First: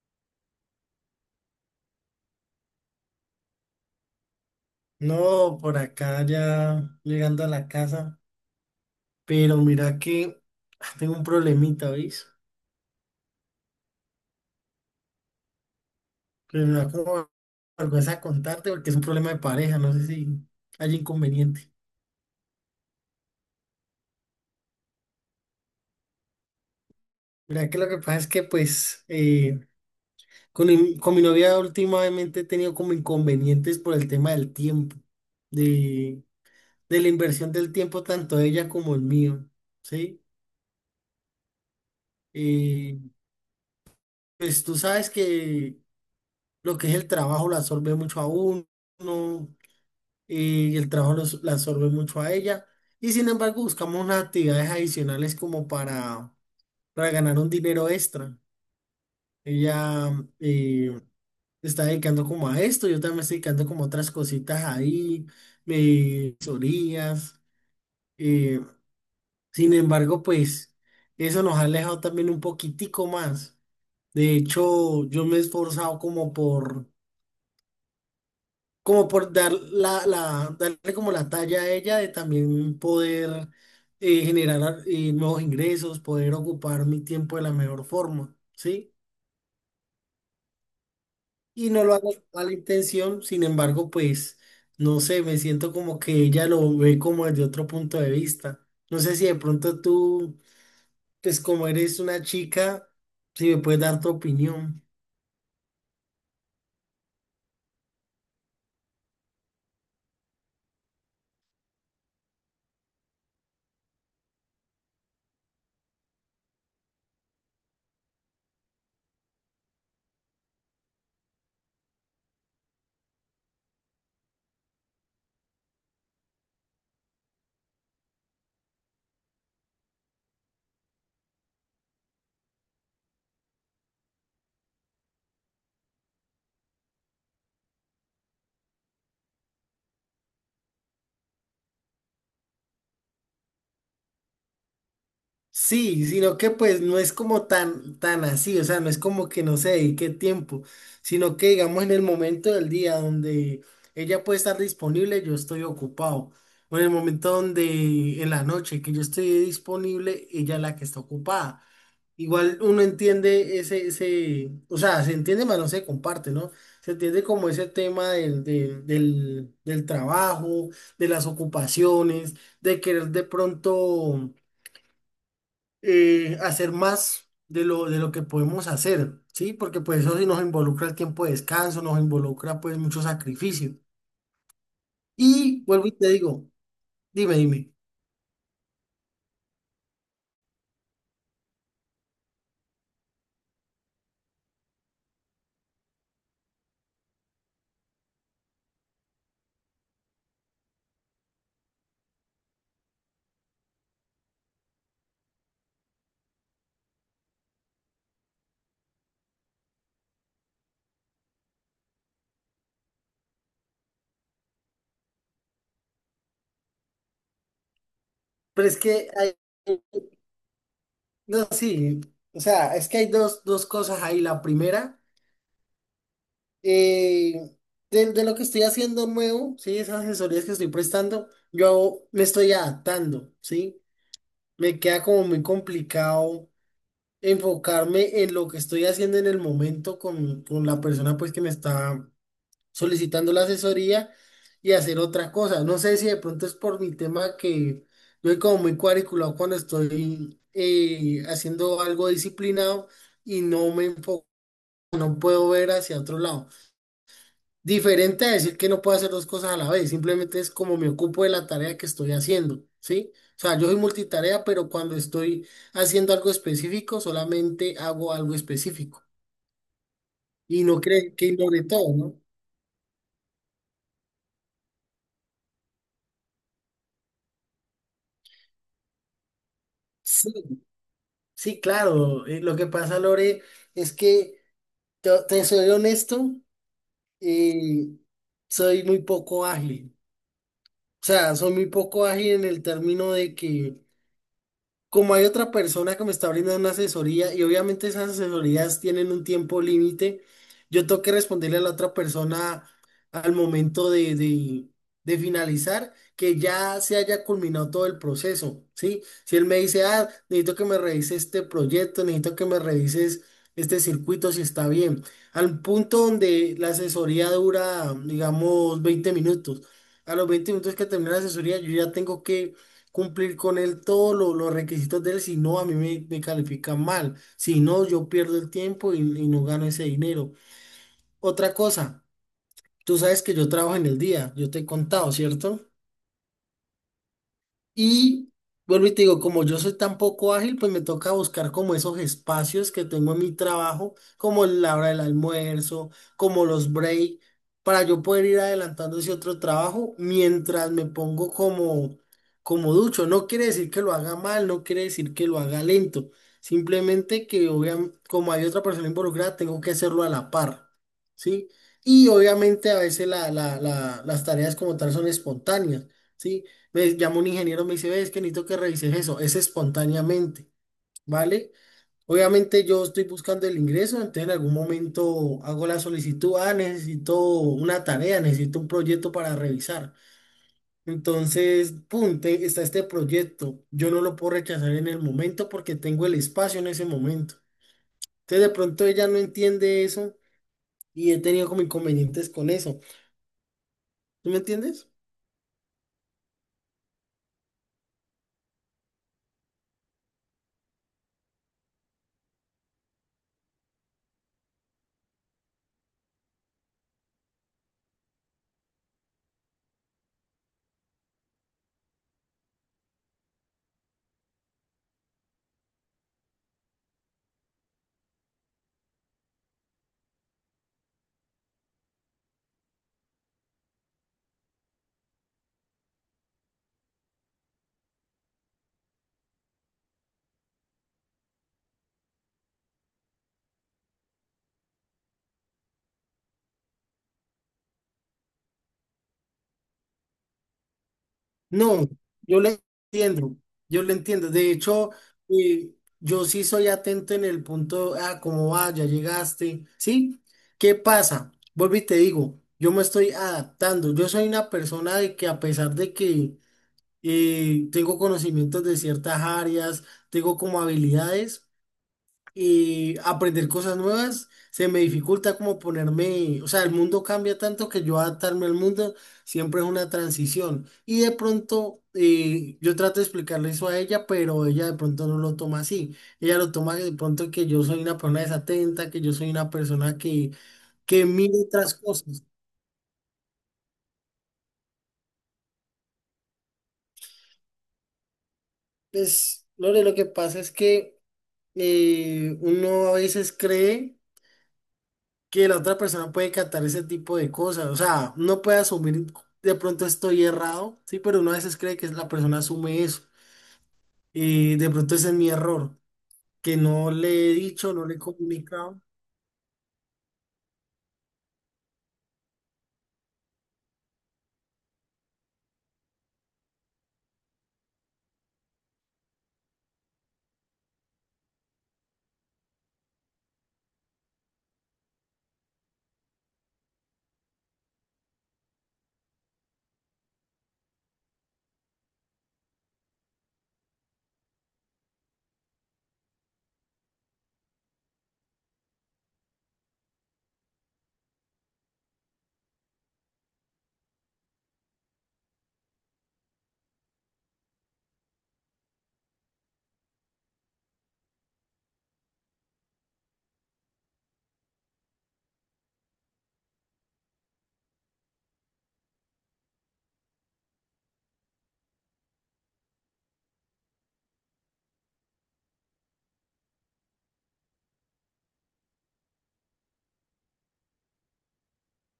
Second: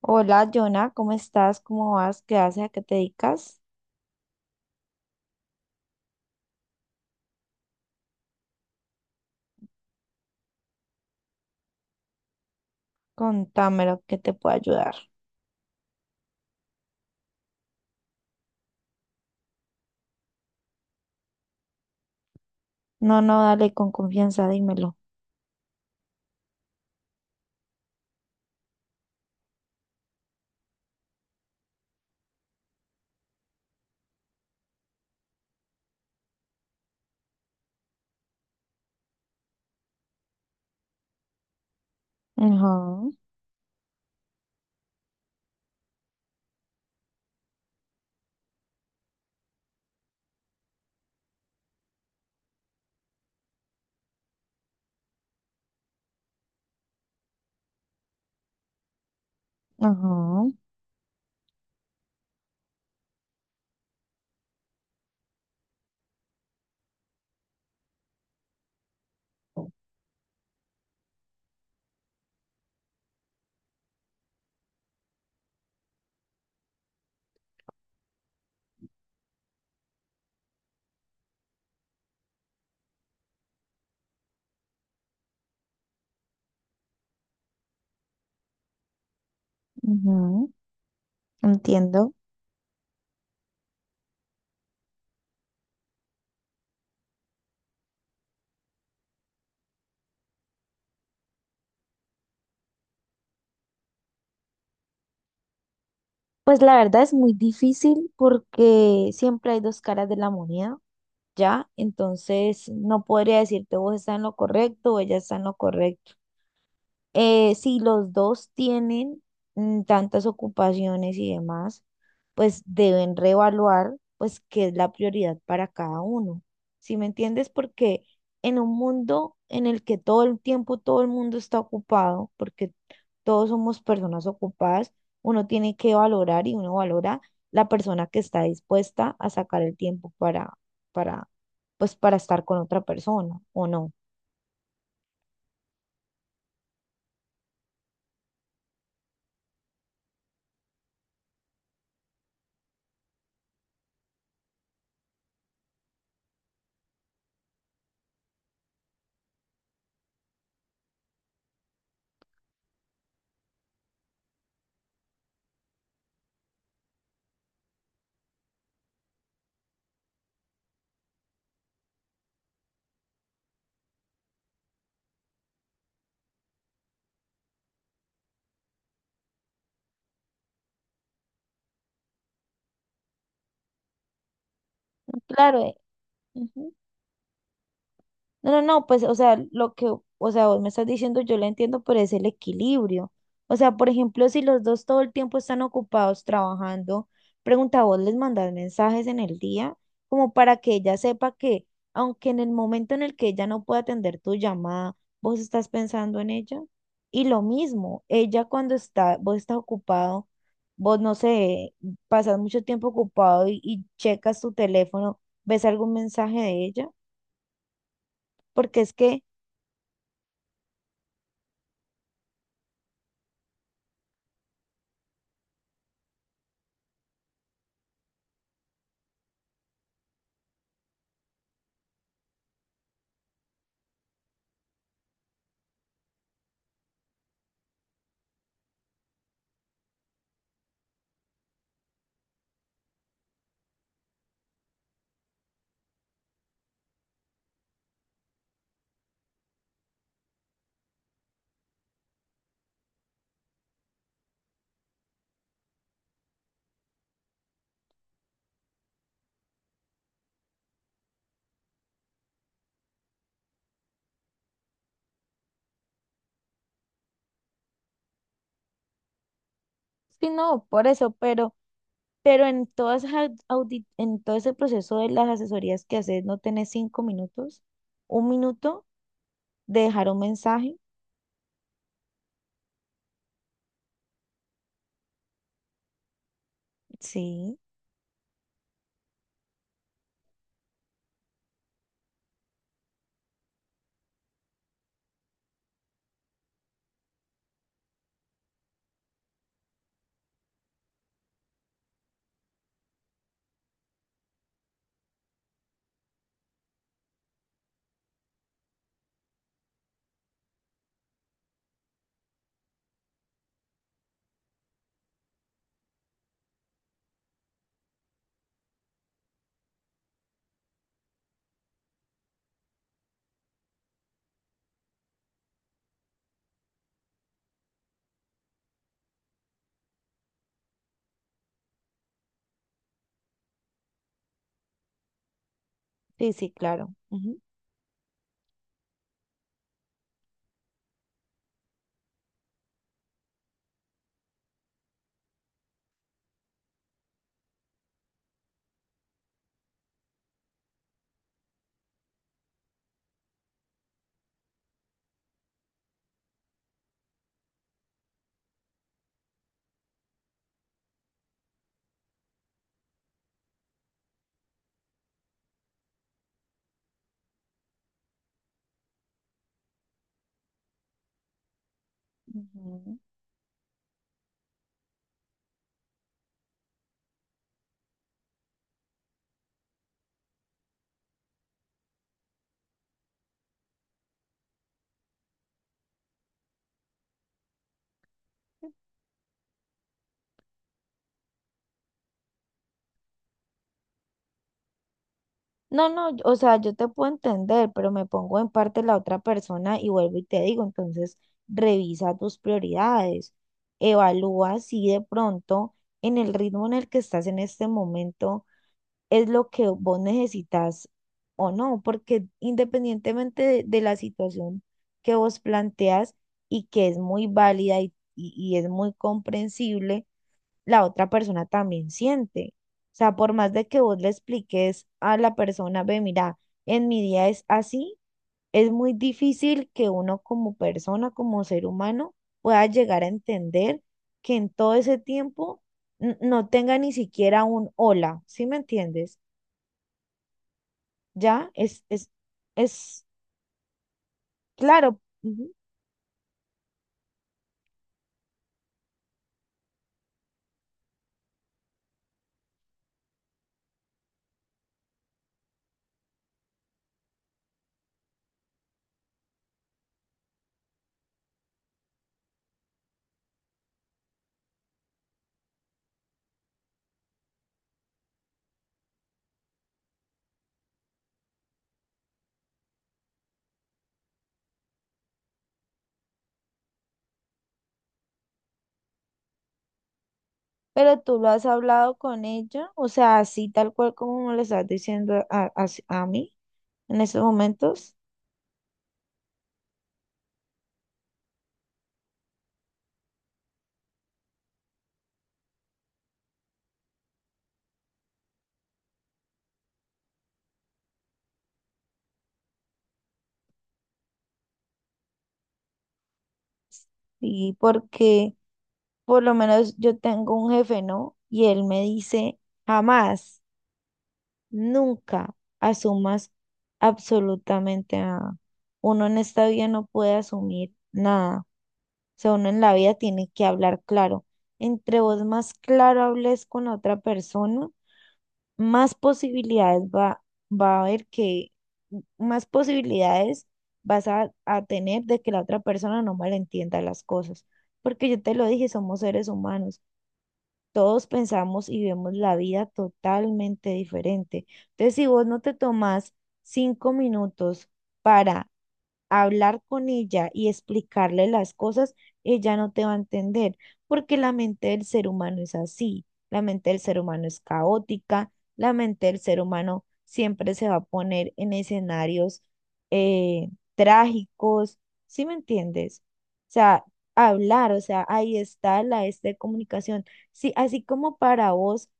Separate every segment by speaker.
Speaker 1: Hola, Jonah, ¿cómo estás? ¿Cómo vas? ¿Qué haces? ¿A qué te dedicas?
Speaker 2: No, por acá ya llegando a la casa, pero mira que tengo un problemita, ¿veis?
Speaker 1: Contámelo, que te puedo ayudar.
Speaker 2: Que me da como vergüenza contarte porque es un problema de pareja, no sé si hay inconveniente.
Speaker 1: No, no, dale con confianza, dímelo.
Speaker 2: Mira que lo que pasa es que pues con, con mi novia últimamente he tenido como inconvenientes por el tema del tiempo, de, de la inversión del tiempo tanto de ella como el mío, ¿sí?
Speaker 1: Ajá,
Speaker 2: Eh, pues tú sabes que lo que es el trabajo lo absorbe mucho a uno y el trabajo la absorbe mucho a ella. Y sin embargo, buscamos unas actividades adicionales como para ganar un dinero extra. Ella
Speaker 1: ajá,
Speaker 2: eh, se está dedicando como a esto, yo también me estoy dedicando como a otras cositas ahí, me orillas. eh, Sin embargo, pues eso nos ha alejado también un poquitico más. De hecho, yo me he esforzado como por como por dar darle como la talla a ella de también poder generar nuevos ingresos, poder ocupar mi tiempo de la mejor forma, ¿sí?
Speaker 1: ajá,
Speaker 2: Y no lo hago
Speaker 1: entiendo.
Speaker 2: con la intención, sin embargo, pues, no sé, me siento como que ella lo ve como desde otro punto de vista. No sé si de pronto tú, pues como eres una chica, si me puedes dar tu opinión.
Speaker 1: Pues la verdad es muy difícil porque siempre hay dos caras de la moneda, ¿ya? Entonces no podría decirte vos estás en lo correcto o ella está en lo correcto. Si los dos tienen mm, tantas ocupaciones y demás, pues deben reevaluar pues qué es la prioridad para cada uno. ¿Sí me entiendes? Porque en un mundo en el que todo el tiempo todo el mundo está ocupado, porque todos somos personas ocupadas, uno tiene que valorar y uno valora la persona que está dispuesta a sacar el tiempo para, pues para estar con otra persona o no.
Speaker 2: Sí, sino que pues no es como tan, tan así, o sea, no es como que no se dedique tiempo, sino que digamos en el momento del día donde ella puede estar disponible, yo estoy ocupado. O en el momento donde en la noche que yo estoy disponible, ella es la que está ocupada. Igual uno entiende ese, ese, o sea, se entiende, pero no se comparte, ¿no? Se entiende como ese tema del trabajo, de las ocupaciones, de querer de pronto hacer más de lo que podemos hacer, ¿sí? Porque pues eso sí nos involucra el tiempo de descanso, nos involucra pues mucho sacrificio. Y
Speaker 1: Claro,
Speaker 2: vuelvo y te digo,
Speaker 1: ujú.
Speaker 2: dime,
Speaker 1: No, no, no, pues, o sea, o sea, vos me estás diciendo, yo lo entiendo, pero es el equilibrio. O sea, por ejemplo, si los dos todo el tiempo están ocupados trabajando, pregunta vos, les mandar mensajes en el día, como para que ella sepa que, aunque en el momento en el que ella no pueda atender tu llamada, vos estás pensando en ella. Y lo mismo, ella cuando está, vos estás ocupado, vos no sé, pasas mucho tiempo ocupado y checas tu teléfono, ves algún mensaje de ella,
Speaker 2: pero es
Speaker 1: porque es
Speaker 2: que
Speaker 1: que
Speaker 2: no, sí, o sea, es que hay dos cosas ahí. La primera, eh, de lo que estoy haciendo nuevo, ¿sí? Esas asesorías que estoy prestando, yo me estoy adaptando, ¿sí? Me queda como muy complicado enfocarme en lo que estoy haciendo en el momento con la persona pues que me está solicitando la asesoría y hacer otra cosa. No sé si de pronto es por mi tema que yo soy como muy cuadriculado cuando estoy haciendo algo disciplinado y no me enfoco, no puedo ver hacia otro lado. Diferente a decir que no puedo hacer dos cosas a la vez, simplemente es como me ocupo de la tarea que estoy haciendo, ¿sí? O sea, yo soy multitarea, pero cuando estoy haciendo algo específico, solamente hago algo específico.
Speaker 1: sí,
Speaker 2: Y
Speaker 1: no,
Speaker 2: no
Speaker 1: por eso,
Speaker 2: cree que ignore todo, ¿no?
Speaker 1: pero en todas en todo ese proceso de las asesorías que haces, no tenés 5 minutos, un minuto de dejar un
Speaker 2: Sí,
Speaker 1: mensaje.
Speaker 2: sí, claro. Lo que pasa, Lore, es que te soy honesto,
Speaker 1: Sí,
Speaker 2: eh, soy muy poco ágil. O sea, soy muy poco ágil en el término de que como hay otra persona que me está brindando una asesoría y obviamente esas asesorías tienen un tiempo límite, yo tengo que responderle a la otra persona al momento de finalizar que ya se haya culminado todo el proceso, ¿sí? Si él me dice, ah, necesito que me revises este proyecto, necesito que me revises este circuito si está bien, al punto donde la asesoría dura, digamos, 20 minutos. A los 20 minutos que termina la asesoría, yo ya tengo que cumplir con él todos los requisitos de él, si no, a mí me califican mal. Si no, yo pierdo el tiempo y no gano ese dinero. Otra cosa, tú sabes que yo trabajo en el día, yo te he contado, ¿cierto?
Speaker 1: sí, sí, claro. Ujú.
Speaker 2: Y vuelvo y te digo, como yo soy tan poco ágil, pues me toca buscar como esos espacios que tengo en mi trabajo, como la hora del almuerzo, como los break, para yo poder ir adelantando ese otro trabajo mientras me pongo como ducho. No quiere decir que lo haga mal, no quiere decir que lo haga lento. Simplemente que obviamente, como hay otra persona involucrada, tengo que hacerlo a la par, ¿sí? Y obviamente a veces las tareas como tal son espontáneas. ¿Sí? Me llama un ingeniero, me dice, ves que necesito que revises eso, es espontáneamente, ¿vale? Obviamente yo
Speaker 1: Ujú.
Speaker 2: estoy buscando el ingreso, entonces en algún momento hago la solicitud, ah, necesito una tarea, necesito un proyecto para revisar. Entonces, pum, está este proyecto, yo no lo puedo rechazar en el momento porque tengo el espacio en ese momento. Entonces de pronto ella no entiende eso y he tenido como inconvenientes con eso. ¿Tú me entiendes?
Speaker 1: No, no, o sea, yo te puedo entender, pero me pongo en parte la otra persona y vuelvo y te digo, entonces revisa tus prioridades, evalúa si de pronto en el ritmo en el que estás en este momento es lo que vos necesitas o no, porque independientemente de la situación que vos planteas y que es muy válida y es muy comprensible, la otra persona también siente. O sea, por más de que vos le expliques a la persona, ve, mira, en mi día es así, es muy difícil que uno como persona, como ser humano, pueda llegar a entender que en todo ese tiempo no tenga ni siquiera un hola, ¿sí me entiendes? Ya,
Speaker 2: No, yo le
Speaker 1: es
Speaker 2: entiendo, yo le entiendo. De hecho,
Speaker 1: claro, ujú,
Speaker 2: eh, yo sí soy atento en el punto, ah, cómo va, ya llegaste, ¿sí? ¿Qué pasa? Vuelvo y te digo, yo me estoy adaptando. Yo soy una persona de que a pesar de que tengo conocimientos de ciertas áreas, tengo como habilidades y aprender cosas nuevas, se me dificulta como ponerme, o sea, el mundo cambia tanto que yo adaptarme al mundo siempre es una transición. Y de pronto yo trato de explicarle eso a ella, pero ella de pronto no lo toma así. Ella lo toma de pronto que yo soy una persona desatenta, que yo soy una persona
Speaker 1: pero
Speaker 2: que
Speaker 1: tú lo
Speaker 2: mira
Speaker 1: has
Speaker 2: otras
Speaker 1: hablado con
Speaker 2: cosas.
Speaker 1: ella, o sea, así tal cual como me lo estás diciendo a- a mí en estos momentos,
Speaker 2: Pues, Lore, lo que pasa es que uno a veces cree que la otra persona puede captar ese tipo de cosas. O sea, no puede asumir, de pronto estoy errado, sí, pero uno a veces cree que la persona asume eso. Y de pronto ese es mi error, que no le he
Speaker 1: y
Speaker 2: dicho, no le he
Speaker 1: porque
Speaker 2: comunicado.
Speaker 1: por lo menos yo tengo un jefe, ¿no? Y él me dice, jamás, nunca asumas absolutamente nada. Uno en esta vida no puede asumir nada, o sea, uno en la vida tiene que hablar claro, entre vos más claro hables con la otra persona, más posibilidades va, va a haber que, más posibilidades vas a tener de que la otra persona no malentienda las cosas. Porque yo te lo dije, somos seres humanos. Todos pensamos y vemos la vida totalmente diferente. Entonces, si vos no te tomás 5 minutos para hablar con ella y explicarle las cosas, ella no te va a entender, porque la mente del ser humano es así, la mente del ser humano es caótica, la mente del ser humano siempre se va a poner en escenarios trágicos, ¿sí me entiendes? O sea, hablar, o sea, ahí está la este de comunicación. Sí, así como para vos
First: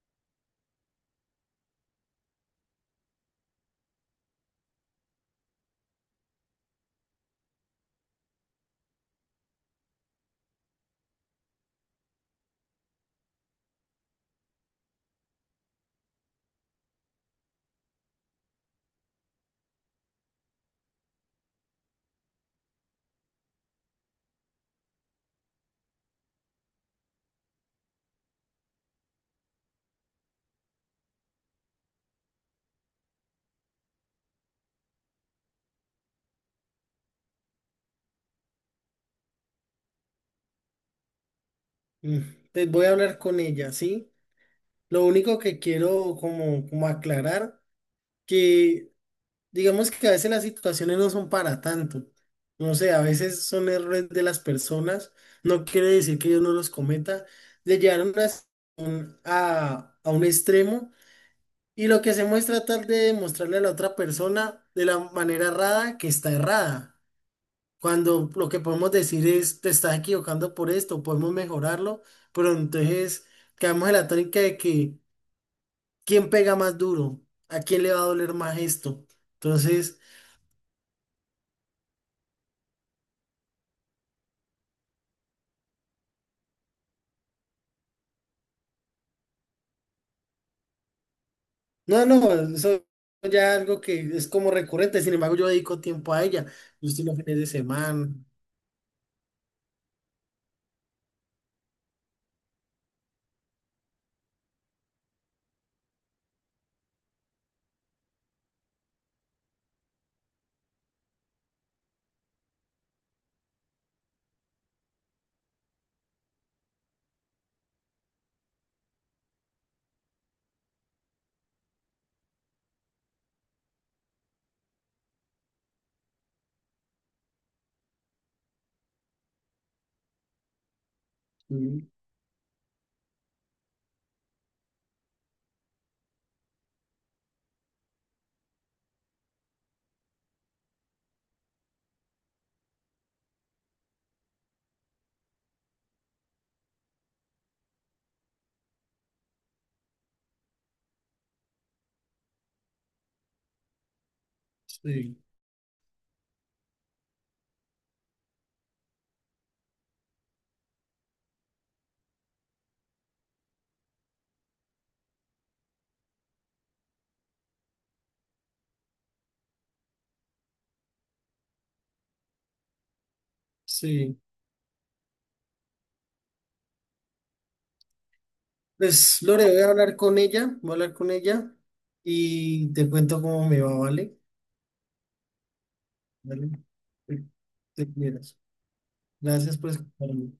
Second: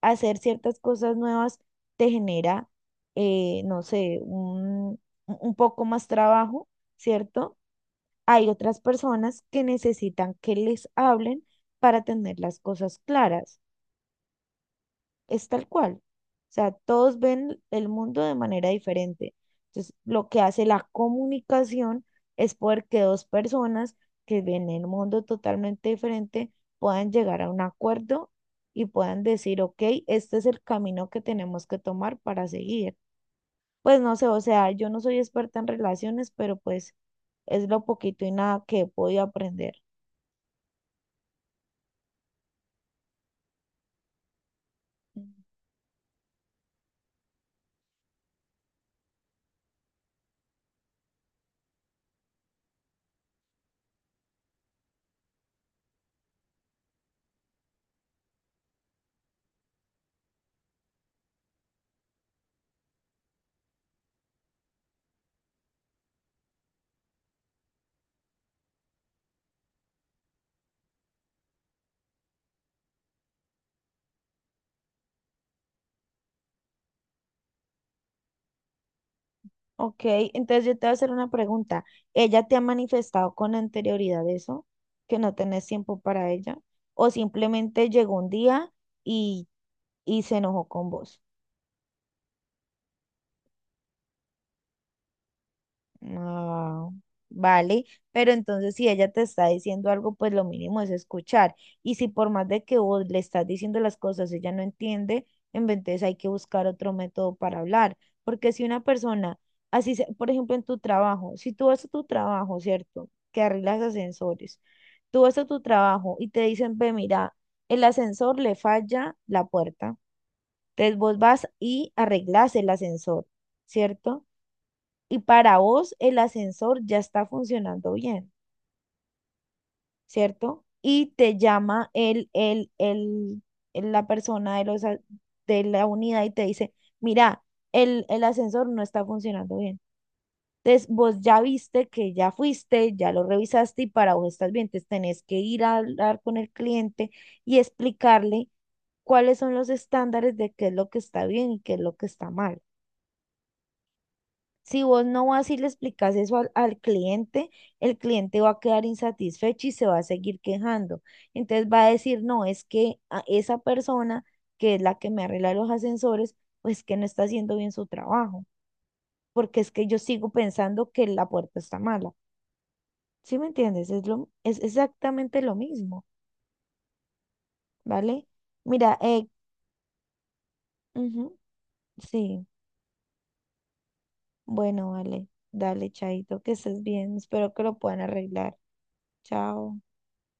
Speaker 1: hacer ciertas cosas nuevas te genera, no sé, un poco más trabajo, ¿cierto? Hay otras personas que necesitan que les hablen para tener las cosas claras, es tal cual. O sea, todos ven el mundo de manera diferente. Entonces, lo que hace la comunicación es poder que dos personas que ven el mundo totalmente diferente puedan llegar a un acuerdo y puedan decir, ok, este es el camino que tenemos que tomar para seguir. Pues no sé, o sea, yo no soy experta en relaciones, pero pues es lo poquito y nada que he podido aprender.
Speaker 2: Mm, pues voy a hablar con ella, ¿sí? Lo único que quiero como aclarar, que digamos que a veces las situaciones no son para tanto. No sé, a veces son errores de las personas. No quiere decir que yo no los cometa. Le llevaron a a un extremo y lo que hacemos es tratar de mostrarle a la otra persona de la manera errada que está errada. Cuando lo que podemos decir es, te estás equivocando por esto, podemos mejorarlo, pero entonces quedamos en la tónica de que quién pega más duro, a quién le va a doler más esto. Entonces...
Speaker 1: Ok, entonces yo te voy a hacer una pregunta. ¿Ella te ha manifestado con anterioridad eso? ¿Que no tenés tiempo para ella? ¿O simplemente llegó un día y, y se enojó con vos?
Speaker 2: No, no, eso ya algo que es como recurrente, sin embargo yo dedico tiempo a ella,
Speaker 1: Ah,
Speaker 2: justo los fines de
Speaker 1: vale,
Speaker 2: semana.
Speaker 1: pero entonces si ella te está diciendo algo, pues lo mínimo es escuchar. Y si por más de que vos le estás diciendo las cosas, ella no entiende, en vez de eso hay que buscar otro método para hablar. Porque si una persona, así, por ejemplo, en tu trabajo, si tú vas a tu trabajo, ¿cierto? Que arreglas ascensores, tú vas a tu trabajo y te dicen, ve, mira, el ascensor le falla la puerta. Entonces vos vas y arreglas el ascensor, ¿cierto? Y para vos el ascensor ya está funcionando bien, ¿cierto? Y te
Speaker 2: Mm,
Speaker 1: llama la persona de la unidad y te dice, mira, el ascensor no está funcionando bien. Entonces, vos ya viste que ya fuiste, ya lo revisaste y para vos estás bien. Entonces, tenés que ir a hablar con el cliente y explicarle cuáles son los estándares de qué es lo que está bien y qué es lo que está mal. Si vos
Speaker 2: sí,
Speaker 1: no vas y le explicas eso al cliente, el cliente va a quedar insatisfecho y se va a seguir quejando. Entonces va a decir, no, es que a esa persona que es la que me arregla los ascensores, pues que no está haciendo bien su trabajo, porque es que yo sigo pensando que la puerta está mala. ¿Sí me entiendes? Es
Speaker 2: sí.
Speaker 1: lo, es exactamente lo mismo, ¿vale? Mira,
Speaker 2: Pues Lore, voy a hablar con ella, voy a hablar con
Speaker 1: ujú,
Speaker 2: ella
Speaker 1: sí,
Speaker 2: y te cuento cómo me va, ¿vale?
Speaker 1: bueno, vale, dale, Chaito,
Speaker 2: ¿Vale?
Speaker 1: que estés bien,
Speaker 2: Te
Speaker 1: espero que lo
Speaker 2: Te
Speaker 1: puedan
Speaker 2: cuidas.
Speaker 1: arreglar.
Speaker 2: Gracias por
Speaker 1: Chao.
Speaker 2: escucharme.